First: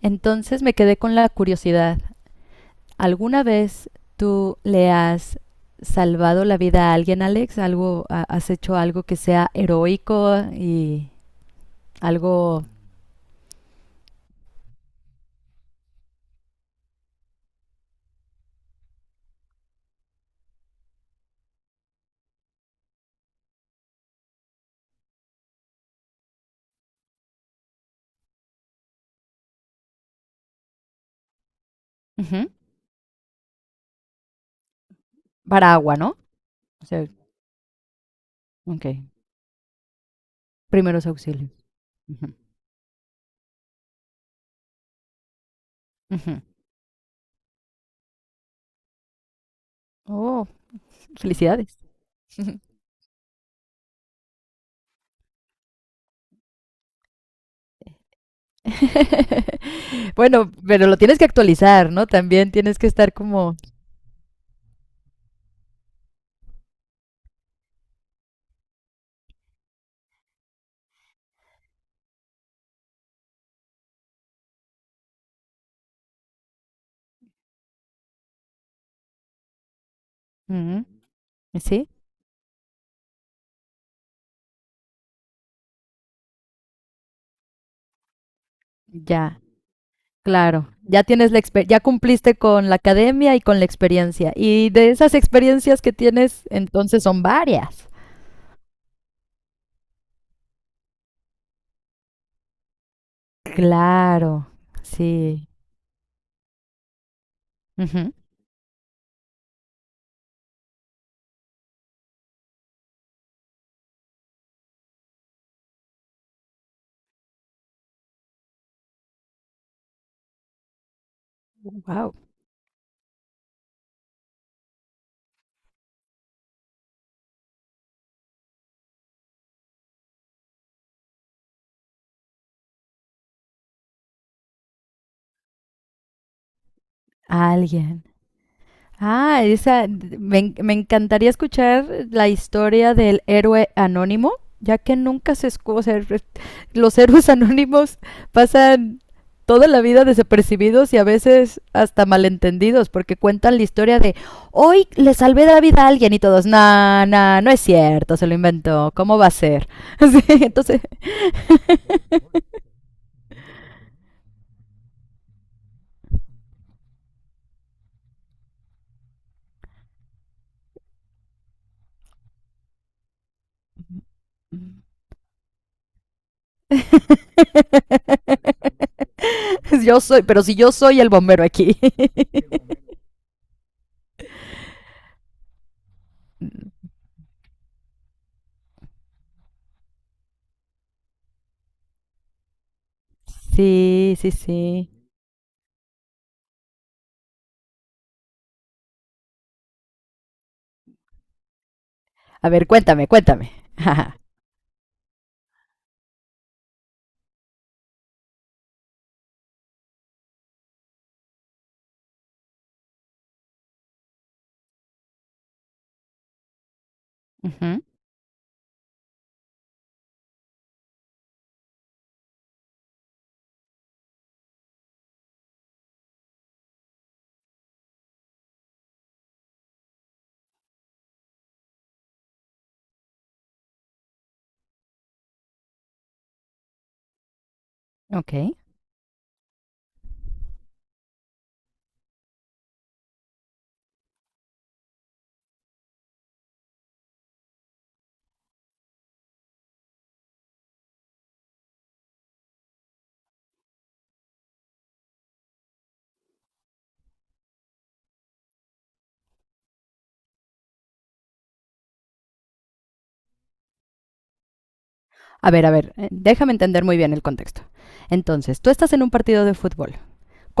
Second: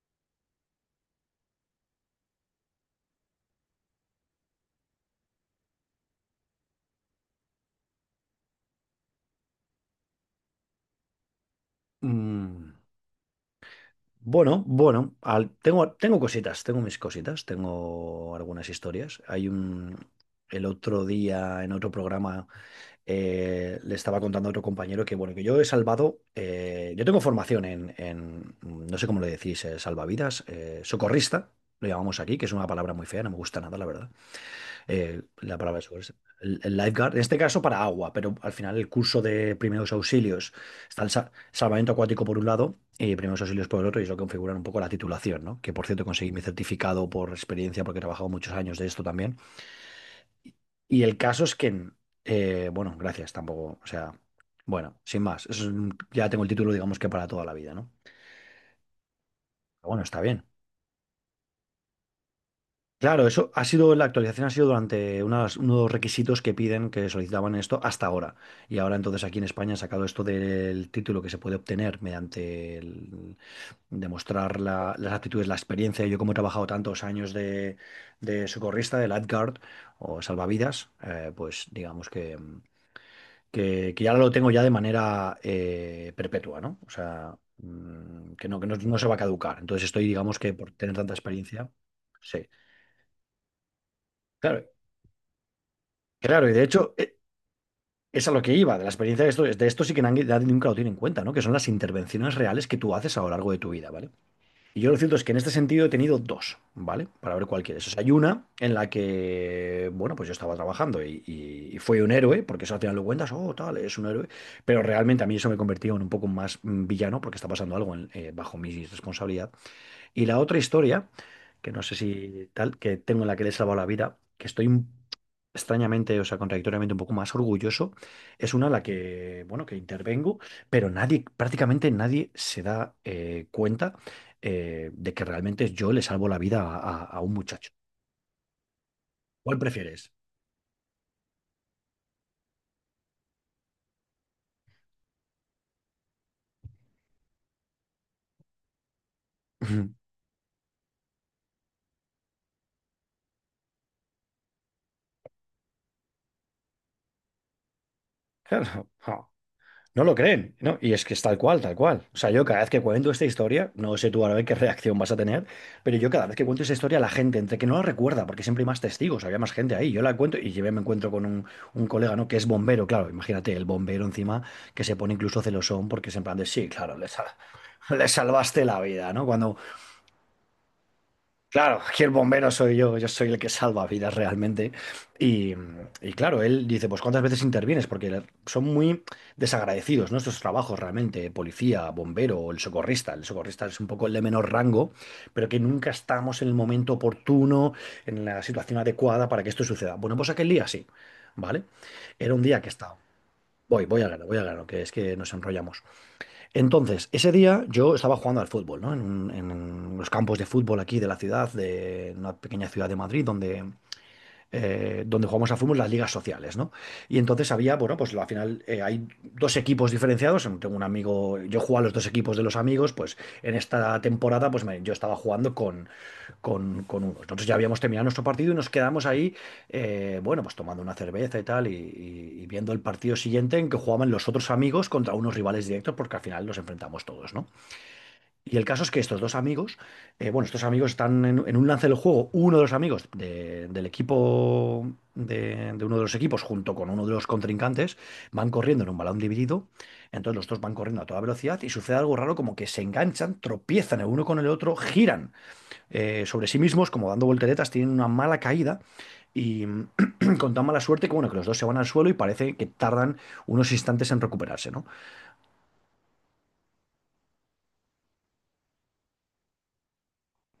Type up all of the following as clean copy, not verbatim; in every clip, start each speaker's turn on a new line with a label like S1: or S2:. S1: Entonces me quedé con la curiosidad. ¿Alguna vez tú le has salvado la vida a alguien, Alex? ¿Algo, ha- has hecho algo que sea heroico y algo?
S2: Mm, bueno, bueno, tengo cositas, tengo mis cositas, tengo algunas historias. El otro día en otro programa le estaba contando a otro compañero que yo he salvado, yo tengo formación en, no sé cómo le decís, salvavidas, socorrista, lo llamamos aquí, que
S1: Ujú.
S2: es una palabra muy fea, no me gusta nada, la verdad. La
S1: ¿Para
S2: palabra
S1: agua,
S2: es
S1: no?
S2: el
S1: O sea,
S2: lifeguard, en este caso para agua, pero al final
S1: ok.
S2: el curso de primeros auxilios: está
S1: Primeros
S2: el
S1: auxilios.
S2: salvamento acuático
S1: Ujú,
S2: por un lado y primeros auxilios por el otro, y eso configuran un poco la titulación, ¿no? Que por cierto conseguí mi
S1: ujú.
S2: certificado por experiencia porque he trabajado muchos años de esto también.
S1: Oh,
S2: Y el caso es
S1: felicidades.
S2: que, bueno, gracias, tampoco, o sea, bueno, sin más, eso es ya tengo el título, digamos que para toda la vida, ¿no? Pero bueno, está bien.
S1: Bueno, pero lo tienes que actualizar, ¿no? También tienes que estar
S2: Claro, eso
S1: como...
S2: ha sido, la actualización ha sido durante unos requisitos que piden, que solicitaban esto hasta ahora. Y ahora entonces aquí en España han sacado esto del título, que se puede obtener mediante demostrar las aptitudes, la experiencia. Yo, como he trabajado tantos años de, socorrista, de lifeguard o
S1: ujú.
S2: salvavidas, pues
S1: ¿Sí?
S2: digamos que ya lo tengo ya de manera perpetua, ¿no? O sea, que no se va a
S1: Ya.
S2: caducar. Entonces estoy, digamos que
S1: Claro,
S2: por tener
S1: ya
S2: tanta
S1: tienes la exper-
S2: experiencia,
S1: ya cumpliste
S2: sí.
S1: con la academia y con la experiencia.
S2: Claro,
S1: Y de esas experiencias que tienes,
S2: claro, y de hecho,
S1: entonces son varias.
S2: es a lo que iba, de la experiencia de esto sí que nadie nunca lo tiene en cuenta, ¿no? Que son las intervenciones reales que tú haces a lo largo de tu vida, ¿vale?
S1: Claro,
S2: Y yo, lo cierto es que en
S1: sí.
S2: este sentido he tenido dos, ¿vale? Para ver cuál quieres. O sea, hay
S1: Ujú.
S2: una en la que, bueno, pues yo estaba trabajando y fue un héroe, porque eso al final lo cuentas, oh, tal, es un héroe, pero realmente a mí eso me convertía en un poco más villano, porque está pasando algo bajo mi responsabilidad. Y la otra historia, que no sé
S1: Wow.
S2: si tal, que tengo, en la que le he salvado la vida, que estoy extrañamente, o sea, contradictoriamente un poco más orgulloso, es una en la que, bueno, que intervengo, pero nadie, prácticamente nadie se da cuenta de que realmente yo le salvo la vida a, a un muchacho.
S1: Alguien. Ah,
S2: ¿Cuál
S1: esa,
S2: prefieres?
S1: me, en- me encantaría escuchar la historia del héroe anónimo, ya que nunca se escucha, los héroes anónimos pasan toda la vida desapercibidos y a veces hasta malentendidos, porque cuentan la historia de hoy le salvé la vida a alguien y todos, nah, nah, no es cierto, se lo
S2: Claro.
S1: inventó, ¿cómo va
S2: Ja.
S1: a ser?
S2: No lo
S1: Sí,
S2: creen, ¿no?
S1: entonces,
S2: Y es que es tal cual, tal cual. O sea, yo cada vez que cuento esta historia, no sé tú ahora qué reacción vas a tener, pero yo cada vez que cuento esta historia, la gente, entre que no la recuerda, porque siempre hay más testigos, había más gente ahí, yo la cuento y yo me encuentro con un colega, ¿no? Que es bombero. Claro, imagínate, el bombero encima, que se pone incluso celosón, porque es en plan de, sí, claro, le salvaste la vida, ¿no?
S1: yo soy, pero si yo soy el bombero aquí.
S2: Claro, aquí el bombero soy yo, yo soy el que salva vidas realmente. Y, y claro, él dice, pues ¿cuántas veces intervienes? Porque son muy desagradecidos, ¿no? Estos trabajos, realmente: policía, bombero o el socorrista. El socorrista es un poco el
S1: Sí,
S2: de
S1: sí,
S2: menor
S1: sí.
S2: rango, pero que nunca estamos en el momento oportuno, en la situación adecuada para que esto suceda. Bueno, pues aquel día sí, ¿vale? Era un
S1: A
S2: día
S1: ver,
S2: que estaba.
S1: cuéntame, cuéntame.
S2: Voy al grano, voy al grano, que es que nos enrollamos. Entonces, ese día yo estaba jugando al fútbol, ¿no? En los campos de fútbol aquí de la ciudad, de una pequeña ciudad de Madrid, donde, donde jugamos a fútbol, las ligas sociales, ¿no? Y entonces había,
S1: Ujú.
S2: bueno, pues al final, hay dos equipos diferenciados. Tengo un amigo, yo jugaba a los dos equipos de los amigos, pues en esta temporada, pues yo estaba jugando con, unos. Nosotros ya habíamos terminado nuestro partido y nos quedamos ahí, bueno, pues tomando una cerveza y tal, y viendo el partido siguiente, en que jugaban los otros amigos contra unos rivales directos, porque al final los enfrentamos todos, ¿no?
S1: Ok.
S2: Y el caso es que estos dos amigos, bueno, estos amigos están en, un lance del juego. Uno de los amigos del equipo, de, uno de los equipos, junto con uno de los contrincantes, van corriendo en un balón dividido. Entonces los dos van corriendo a toda velocidad y sucede algo raro, como que se enganchan, tropiezan el uno con el otro, giran, sobre sí mismos, como dando volteretas, tienen una mala caída y con tan mala suerte que, bueno, que los dos se van al suelo y parece que tardan unos instantes en recuperarse, ¿no?
S1: A ver, déjame entender muy bien el contexto. Entonces, tú estás en un partido de fútbol,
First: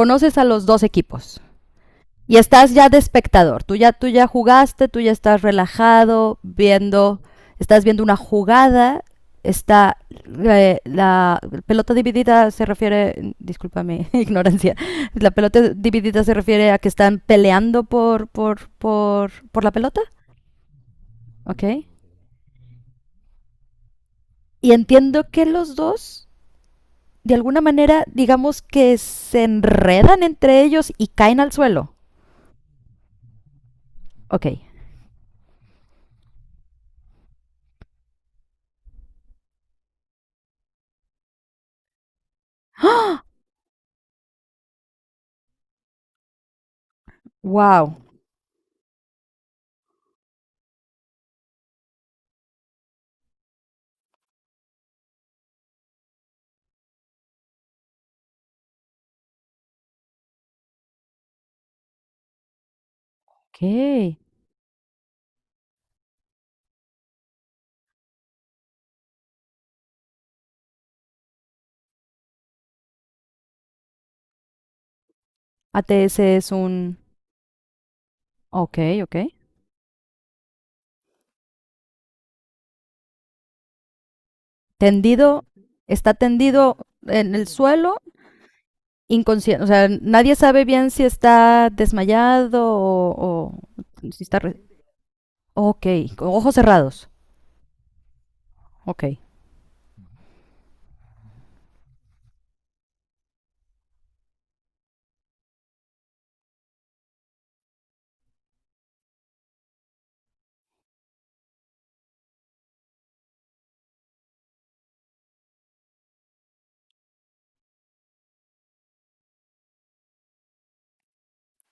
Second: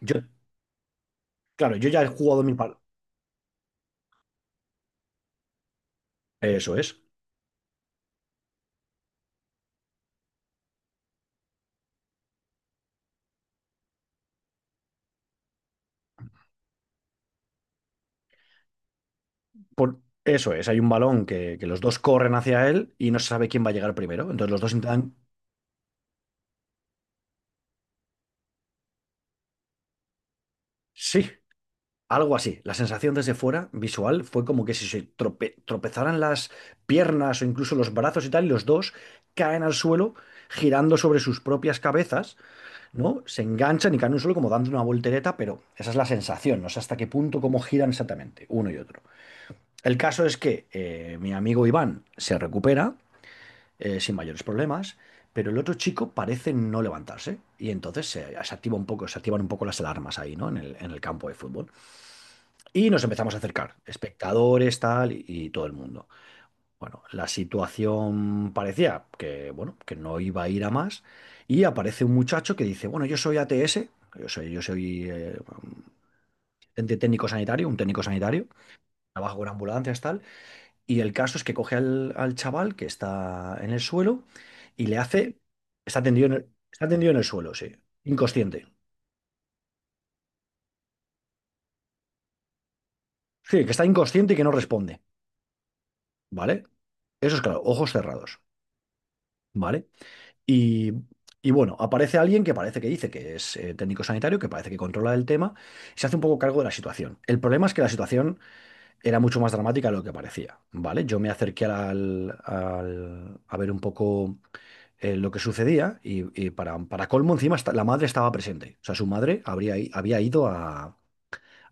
S2: Yo,
S1: a los dos equipos
S2: claro, yo ya he
S1: y
S2: jugado mi
S1: estás
S2: par.
S1: ya de espectador. Tú ya jugaste, tú ya estás relajado,
S2: Eso es.
S1: viendo, estás viendo una jugada, está la pelota dividida se refiere, disculpa mi ignorancia, la pelota dividida se refiere a que están peleando por la pelota,
S2: Eso es, hay un balón que,
S1: ¿ok?
S2: que los dos corren hacia él y no se sabe quién va a llegar primero. Entonces los dos
S1: Y
S2: intentan.
S1: entiendo que los dos de alguna manera, digamos que se enredan entre ellos y
S2: Sí,
S1: caen al suelo.
S2: algo así. La sensación desde fuera, visual, fue
S1: Ok.
S2: como que si se tropezaran las piernas o incluso los brazos y tal, y los dos caen al suelo girando sobre sus propias cabezas, ¿no? Se enganchan y caen en un suelo como dando una voltereta, pero esa es la sensación, no sé hasta qué punto, cómo giran
S1: Wow.
S2: exactamente uno y otro. El caso es que, mi amigo Iván se recupera, sin mayores problemas, pero el otro chico parece no levantarse, y entonces se activa un poco, se activan un poco las alarmas ahí, ¿no? En el campo de fútbol. Y nos empezamos a
S1: Ok.
S2: acercar, espectadores, tal, y todo el mundo. Bueno, la situación parecía que, bueno, que no iba a ir a más, y aparece un muchacho que dice: bueno, yo soy ATS, yo soy
S1: ATS es
S2: asistente
S1: un...
S2: técnico sanitario, un técnico sanitario,
S1: Ok, ok.
S2: trabajo con ambulancias, tal, y el caso es que coge al chaval que está en el suelo y le hace.
S1: Tendido,
S2: Está
S1: está
S2: tendido en el,
S1: tendido en el
S2: suelo, sí.
S1: suelo,
S2: Inconsciente.
S1: inconsciente. O sea, nadie sabe bien si está desmayado
S2: Sí,
S1: o
S2: que está
S1: si
S2: inconsciente y
S1: está...
S2: que no
S1: re-
S2: responde.
S1: Ok, con ojos
S2: ¿Vale?
S1: cerrados.
S2: Eso es, claro, ojos cerrados.
S1: Ok.
S2: ¿Vale? Y, y bueno, aparece alguien que parece que dice que es, técnico sanitario, que parece que controla el tema, y se hace un poco cargo de la situación. El problema es que la situación era mucho más dramática de lo que parecía, ¿vale? Yo me acerqué a ver un poco, lo que sucedía, y para colmo, encima, la madre estaba presente. O sea, su madre había ido a,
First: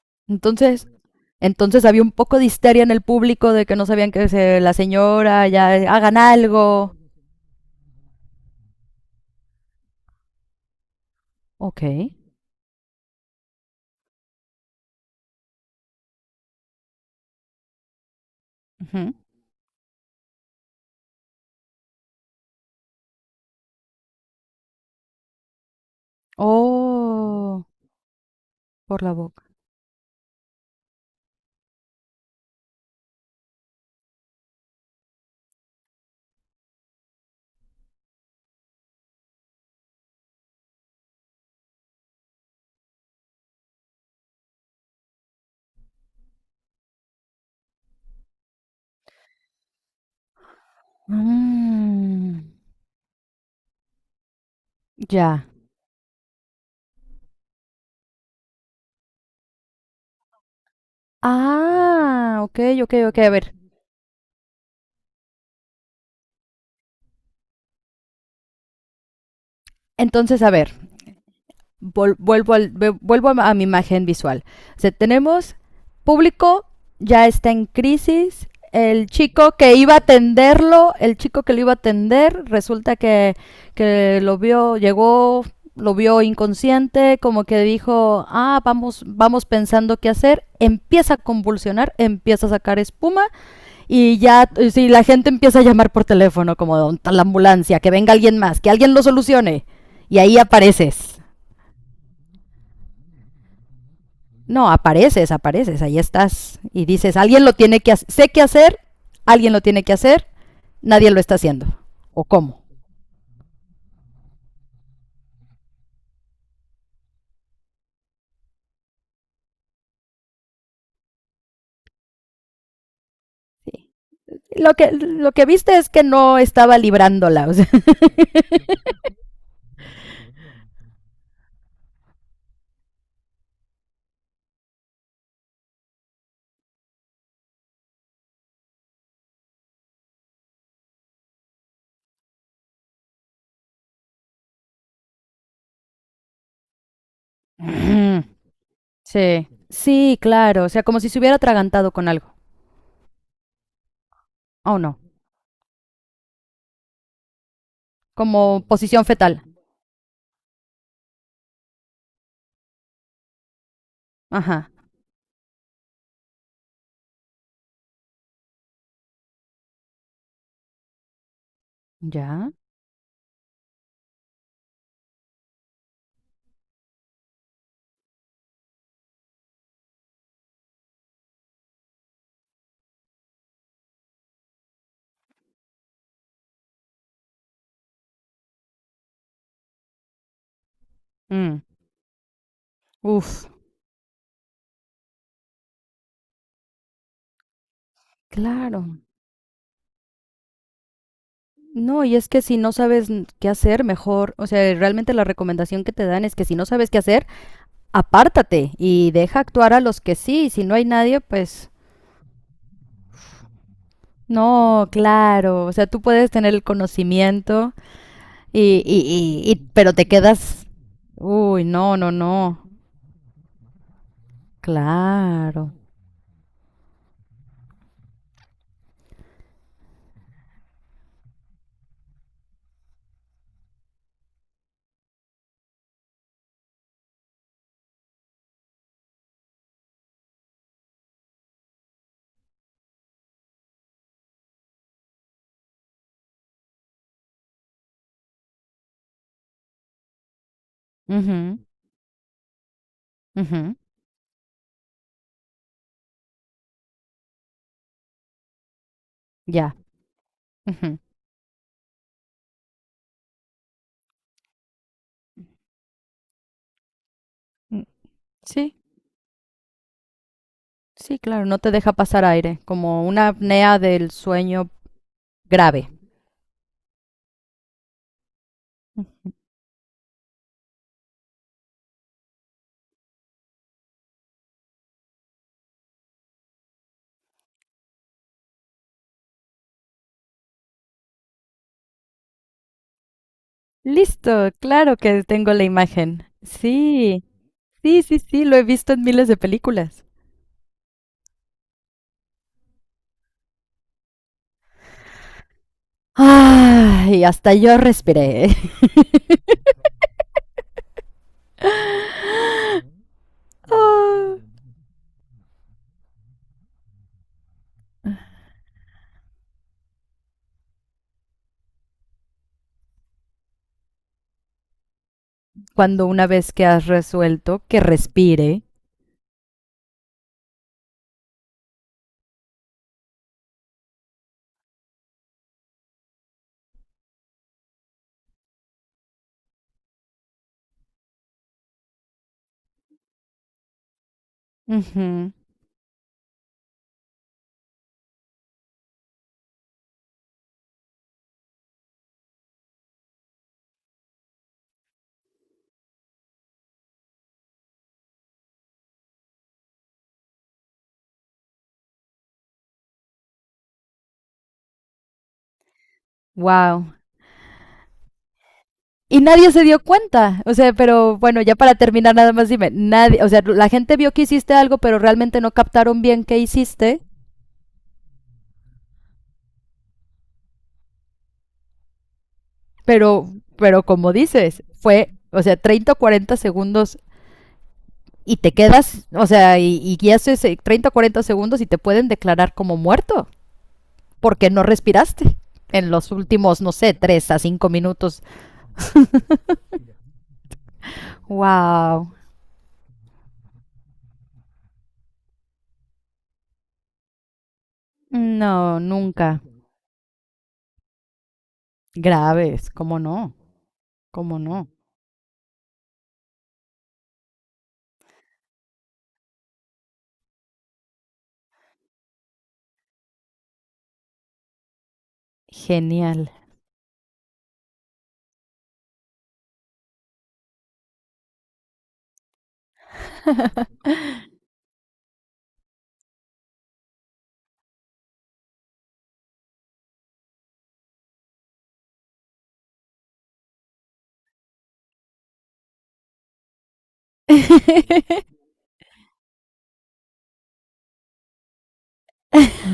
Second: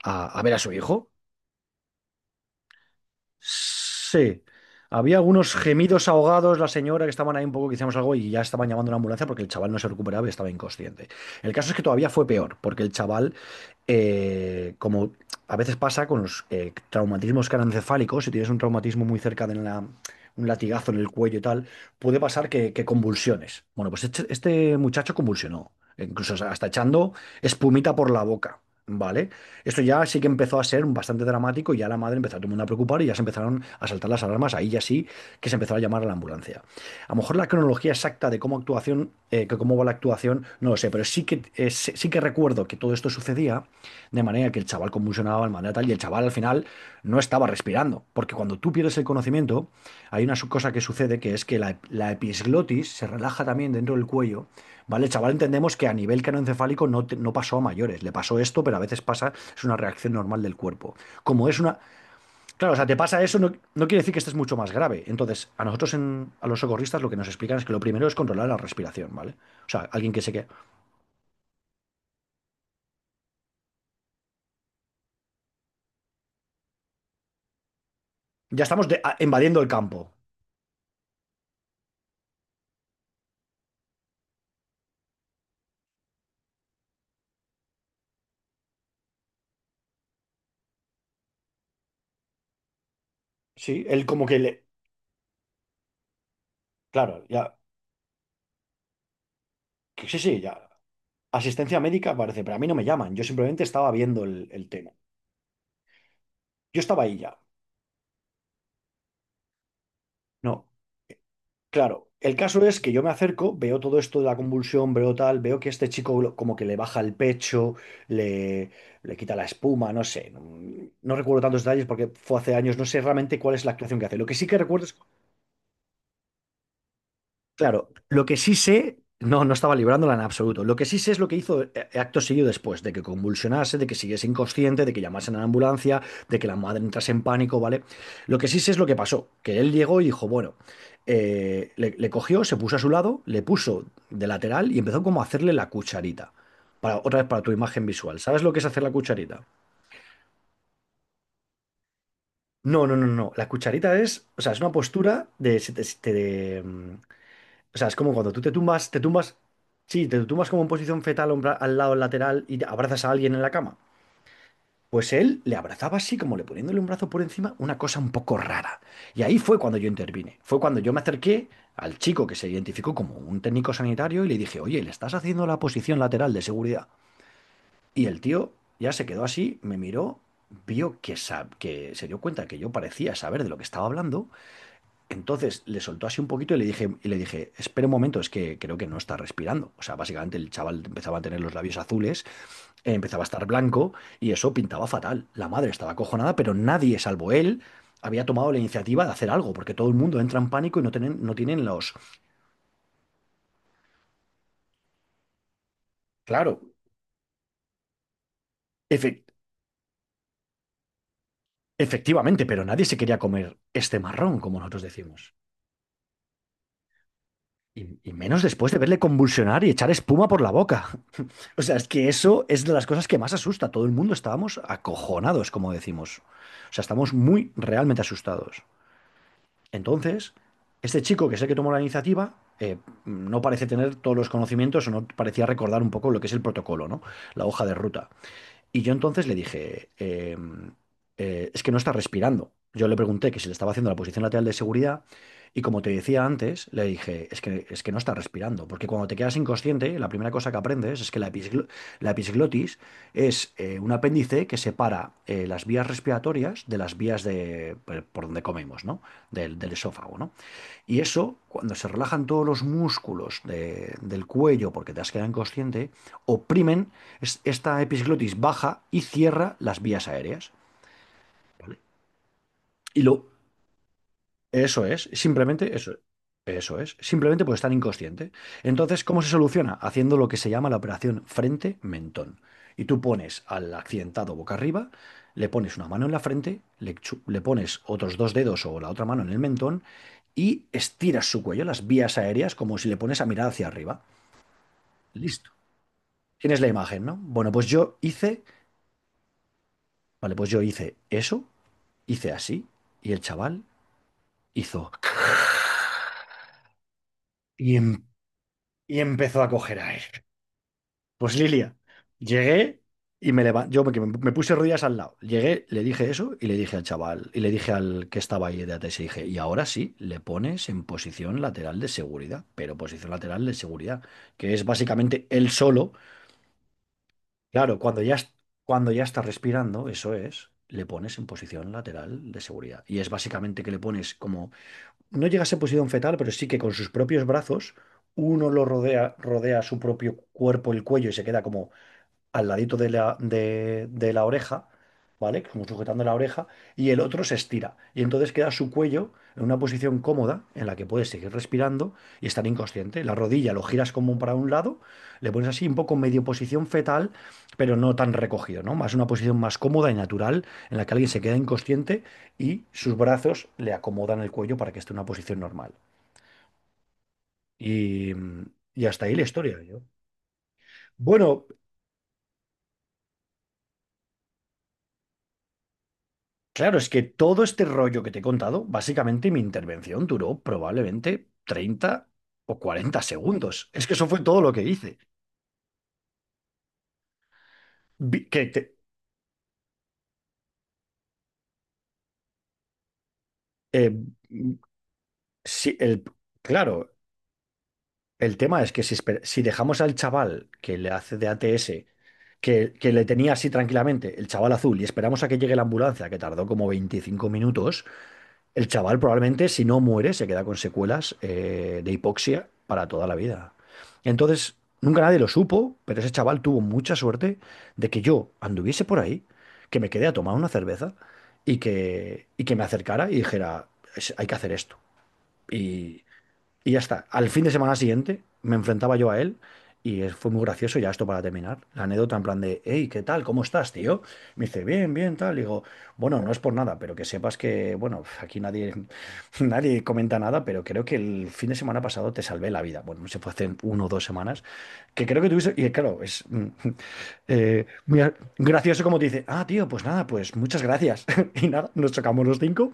S2: a ver a su
S1: Entonces,
S2: hijo.
S1: entonces había un poco de histeria en el público de que no sabían que
S2: Sí.
S1: se- la
S2: Había
S1: señora
S2: algunos
S1: ya
S2: gemidos
S1: hagan
S2: ahogados, la
S1: algo.
S2: señora, que estaban ahí, un poco que hicimos algo, y ya estaban llamando a una ambulancia porque el chaval no se recuperaba y estaba inconsciente. El caso es que
S1: Ok.
S2: todavía fue peor, porque el chaval, como a veces pasa con los, traumatismos craneoencefálicos, si tienes un traumatismo
S1: Ujú.
S2: muy cerca de un latigazo en el cuello y tal, puede pasar que convulsiones. Bueno, pues este muchacho convulsionó, incluso hasta echando
S1: Oh,
S2: espumita por la boca,
S1: por la
S2: ¿vale?
S1: boca.
S2: Esto ya sí que empezó a ser bastante dramático, y ya la madre empezó a todo el mundo a preocupar, y ya se empezaron a saltar las alarmas. Ahí ya sí que se empezó a llamar a la ambulancia. A lo mejor la cronología exacta de cómo actuación, que cómo va la actuación, no lo sé, pero sí que recuerdo que todo esto sucedía de manera que el chaval convulsionaba de manera tal, y el chaval al final no estaba respirando. Porque cuando tú pierdes el conocimiento, hay una cosa que sucede, que es que la
S1: Mm,
S2: episglotis se relaja también dentro del cuello. ¿Vale? El chaval,
S1: ya.
S2: entendemos que a nivel canoencefálico no, no pasó a mayores. Le pasó esto, pero a veces pasa, es una reacción normal del cuerpo. Como es una.
S1: Ah, ok,
S2: Claro, o sea,
S1: ok,
S2: te
S1: ok.
S2: pasa
S1: A
S2: eso, no,
S1: ver.
S2: no quiere decir que esto es mucho más grave. Entonces, a nosotros, a los socorristas, lo que nos explican es que lo primero es controlar la respiración, ¿vale? O sea, alguien que se
S1: Entonces,
S2: quede.
S1: a ver. Vol- vuelvo, al- vuelvo a mi imagen visual. O sea, tenemos público, ya está en crisis,
S2: Ya estamos
S1: el chico
S2: invadiendo el
S1: que iba a
S2: campo.
S1: atenderlo, el chico que lo iba a atender, resulta que lo vio, llegó, lo vio inconsciente, como que dijo, ah, vamos, vamos pensando qué hacer, empieza a convulsionar, empieza a sacar espuma,
S2: Sí, él
S1: y
S2: como que
S1: ya,
S2: le.
S1: si la gente empieza a llamar por teléfono, como "¿Dónde la
S2: Claro, ya.
S1: ambulancia, que venga alguien más, que alguien lo solucione?"
S2: Sí,
S1: Y
S2: sí,
S1: ahí
S2: ya.
S1: apareces.
S2: Asistencia médica, parece, pero a mí no me llaman. Yo simplemente estaba viendo el
S1: No,
S2: tema.
S1: apareces, apareces, ahí estás.
S2: Yo
S1: Y
S2: estaba
S1: dices,
S2: ahí ya.
S1: alguien lo tiene que hacer, sé qué hacer, alguien lo tiene que hacer,
S2: No.
S1: nadie lo está haciendo.
S2: Claro,
S1: ¿O
S2: el
S1: cómo?
S2: caso es que yo me acerco, veo todo esto de la convulsión, veo tal, veo que este chico como que le baja el pecho, le, le quita la espuma, no sé, no recuerdo tantos detalles porque fue hace años, no sé realmente cuál es la
S1: Sí.
S2: actuación que hace. Lo que sí que recuerdo es...
S1: Lo que viste es que no estaba librándola. O sea.
S2: Claro, lo que sí sé, no, no estaba librándola en absoluto. Lo que sí sé es lo que hizo acto seguido después, de que convulsionase, de que siguiese inconsciente, de que llamasen a la ambulancia, de que la madre entrase en pánico, ¿vale? Lo que sí sé es lo que pasó, que él llegó y dijo, bueno, le cogió, se puso a su lado, le puso de lateral y empezó como a hacerle la cucharita. Para, otra vez para tu imagen visual. ¿Sabes lo que es hacer la cucharita?
S1: Sí, sí, claro. O sea, como si se hubiera atragantado con algo.
S2: No, no, no, no. La cucharita es, o sea, es una
S1: Oh, no.
S2: postura de. O sea, es como cuando tú
S1: Como
S2: te
S1: posición fetal.
S2: tumbas, sí, te tumbas como en posición fetal al lado lateral y te abrazas a alguien en la cama.
S1: Ajá.
S2: Pues él le abrazaba así, como le poniéndole un brazo por encima, una cosa un poco rara. Y ahí fue cuando yo intervine. Fue cuando yo me acerqué al chico que se
S1: ¿Ya?
S2: identificó como un técnico sanitario y le dije, oye, le estás haciendo la posición lateral de seguridad. Y el tío ya se quedó así, me miró, vio que, que se dio cuenta que yo parecía saber de lo que estaba hablando, entonces le soltó así un poquito y le dije, espera un momento, es que creo que no está respirando. O sea, básicamente el chaval empezaba a tener los
S1: Mm.
S2: labios azules, empezaba a estar
S1: Uf,
S2: blanco y eso pintaba fatal. La madre estaba acojonada, pero nadie, salvo él, había tomado la
S1: claro.
S2: iniciativa de hacer algo, porque todo el mundo entra en pánico y no tienen, no tienen los...
S1: No, y es que si no sabes qué hacer, mejor, o sea, realmente la recomendación que te dan es que si
S2: Claro,
S1: no sabes qué hacer, apártate y
S2: efe-
S1: deja actuar a los que sí, si no hay nadie, pues
S2: efectivamente, pero nadie se quería comer este marrón, como nosotros
S1: no,
S2: decimos.
S1: claro, o sea, tú puedes tener el conocimiento
S2: Y menos después de
S1: y,
S2: verle
S1: y, y, y-
S2: convulsionar y echar
S1: pero te
S2: espuma por la
S1: quedas,
S2: boca. O
S1: uy,
S2: sea, es
S1: no,
S2: que
S1: no,
S2: eso es
S1: no,
S2: de las cosas que más asusta. Todo el mundo estábamos acojonados, como
S1: claro.
S2: decimos. O sea, estamos muy realmente asustados. Entonces, este chico que es el que tomó la iniciativa, no parece tener todos los conocimientos o no parecía recordar un poco lo que es el protocolo, ¿no? La hoja de ruta. Y yo entonces le dije, es que no está respirando. Yo le pregunté que si le estaba haciendo la posición lateral de seguridad y, como te decía antes, le dije, es que no está respirando, porque cuando te quedas inconsciente, la primera cosa que aprendes es que la,
S1: Ujú,
S2: episglo- La episglotis es
S1: ujú,
S2: un apéndice que separa las vías respiratorias de las vías de, por donde comemos, ¿no? Del, del
S1: ya,
S2: esófago, ¿no?
S1: ujú.
S2: Y eso, cuando se relajan todos los músculos del cuello porque te has quedado inconsciente, oprimen, esta
S1: Mm,
S2: episglotis
S1: sí,
S2: baja y cierra las vías aéreas.
S1: sí, claro, no te deja pasar aire,
S2: Y
S1: como una
S2: lo
S1: apnea del sueño
S2: Eso es, simplemente
S1: grave.
S2: eso, eso es, simplemente por estar inconsciente. Entonces, ¿cómo se soluciona? Haciendo lo que se llama la operación frente-mentón. Y tú pones al accidentado boca arriba, le pones una mano en la frente, le pones otros dos dedos o la otra mano en el mentón y estiras su cuello, las vías aéreas, como si le pones a mirar hacia arriba.
S1: Listo, claro que
S2: Listo.
S1: tengo la imagen.
S2: Tienes la imagen, ¿no?
S1: Sí,
S2: Bueno,
S1: sí, sí, sí, lo he visto en miles de películas.
S2: vale, pues yo hice eso, hice así, y el chaval hizo...
S1: Ay, hasta
S2: Y,
S1: yo respiré.
S2: y empezó a coger aire. Pues Lilia, llegué y me levanté, yo me, que me- me
S1: Ah,
S2: puse rodillas al lado. Llegué, le dije eso y le dije al chaval, y le dije al que estaba ahí de ATS, y dije, y ahora sí, le pones en posición lateral de seguridad, pero posición lateral de seguridad, que es básicamente él solo.
S1: cuando una vez que has resuelto
S2: Claro,
S1: que respire.
S2: cuando ya está respirando, eso es, le pones en posición lateral de seguridad. Y es básicamente que le pones como, no llega a ser posición fetal, pero sí que con sus propios brazos, uno lo rodea, rodea su propio cuerpo, el cuello, y se queda como al ladito de de la oreja,
S1: Ujú.
S2: ¿vale? Como sujetando la oreja, y el otro se estira. Y entonces queda su cuello en una posición cómoda en la que puedes seguir respirando y estar inconsciente. La rodilla lo giras como para un lado, le pones así un poco medio posición fetal, pero no tan recogido, ¿no? Más una posición más cómoda y natural en la que alguien se queda inconsciente y sus brazos le acomodan el cuello para que esté en una posición normal.
S1: Wow.
S2: Y, y hasta ahí
S1: Y
S2: la
S1: nadie
S2: historia,
S1: se
S2: yo.
S1: dio cuenta. O sea, pero bueno,
S2: Bueno,
S1: ya para terminar, nada más dime. Nadie, o sea, la gente vio que hiciste algo, pero realmente no captaron bien qué
S2: claro, es
S1: hiciste.
S2: que todo este rollo que te he contado, básicamente mi intervención duró probablemente treinta o cuarenta
S1: Pero,
S2: segundos.
S1: pero
S2: Es que eso
S1: como
S2: fue todo lo que
S1: dices,
S2: hice.
S1: fue, o sea, 30 o 40 segundos
S2: Vi-
S1: y
S2: Que
S1: te
S2: te-
S1: quedas, o sea, y haces 30 o 40 segundos y te pueden declarar como muerto.
S2: eh,
S1: Porque
S2: mm,
S1: no respiraste
S2: si
S1: en
S2: el,
S1: los últimos, no
S2: claro,
S1: sé, 3 a 5 minutos.
S2: el tema es que si dejamos al chaval que le hace de ATS,
S1: ¡Wow!
S2: que le tenía así tranquilamente, el chaval azul, y esperamos a que llegue la ambulancia, que tardó como 25 minutos. El
S1: No,
S2: chaval
S1: nunca.
S2: probablemente, si no muere, se queda con secuelas de hipoxia
S1: Graves,
S2: para
S1: ¿cómo
S2: toda la
S1: no?
S2: vida.
S1: ¿Cómo
S2: Entonces,
S1: no?
S2: nunca nadie lo supo, pero ese chaval tuvo mucha suerte de que yo anduviese por ahí, que me quedé a tomar una cerveza y que me acercara y dijera, "Es- hay que hacer esto". Y,
S1: Genial.
S2: y ya está. Al fin de semana siguiente me enfrentaba yo a él y fue muy gracioso ya esto para terminar. La anécdota en plan de, hey, ¿qué tal? ¿Cómo estás, tío? Me dice, bien, bien, tal. Y digo, bueno, no es por nada, pero que sepas que, bueno, aquí nadie, nadie comenta nada, pero creo que el fin de semana pasado te salvé la vida. Bueno, se fue hace 1 o 2 semanas, que creo que tuviste, y claro, es gracioso como te dice, ah, tío, pues nada, pues muchas gracias. Y nada, nos chocamos los cinco,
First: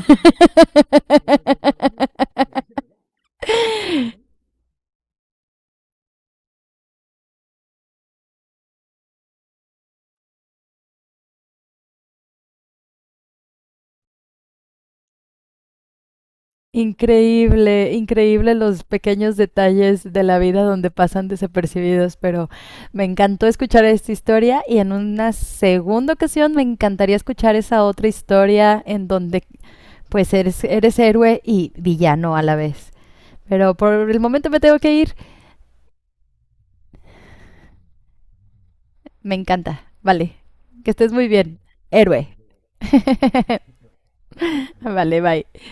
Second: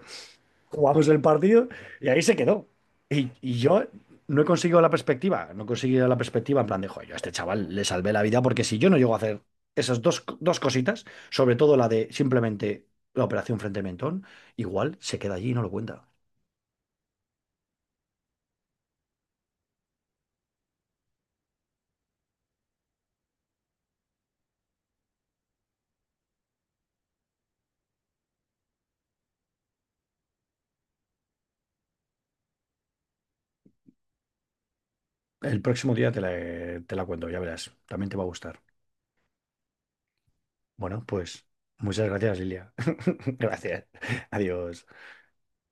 S2: jugamos el partido y ahí se quedó. Y yo no he conseguido la perspectiva, no he conseguido la perspectiva en plan de, joder, yo a este chaval le salvé la vida porque si yo no llego a hacer esas dos cositas, sobre todo la de simplemente la operación frente al mentón, igual se queda allí y no lo cuenta.
S1: Increíble, increíble los pequeños detalles de la vida donde pasan desapercibidos, pero me encantó escuchar esta historia y en una segunda ocasión me encantaría escuchar esa otra historia en donde pues eres, eres héroe y villano a la vez. Pero por el momento me tengo que ir.
S2: El próximo día te la cuento, ya verás, también te va a gustar.
S1: Me encanta. Vale. Que
S2: Bueno,
S1: estés muy
S2: pues
S1: bien.
S2: muchas
S1: Héroe.
S2: gracias, Lilia. Gracias. Adiós.
S1: Vale, bye.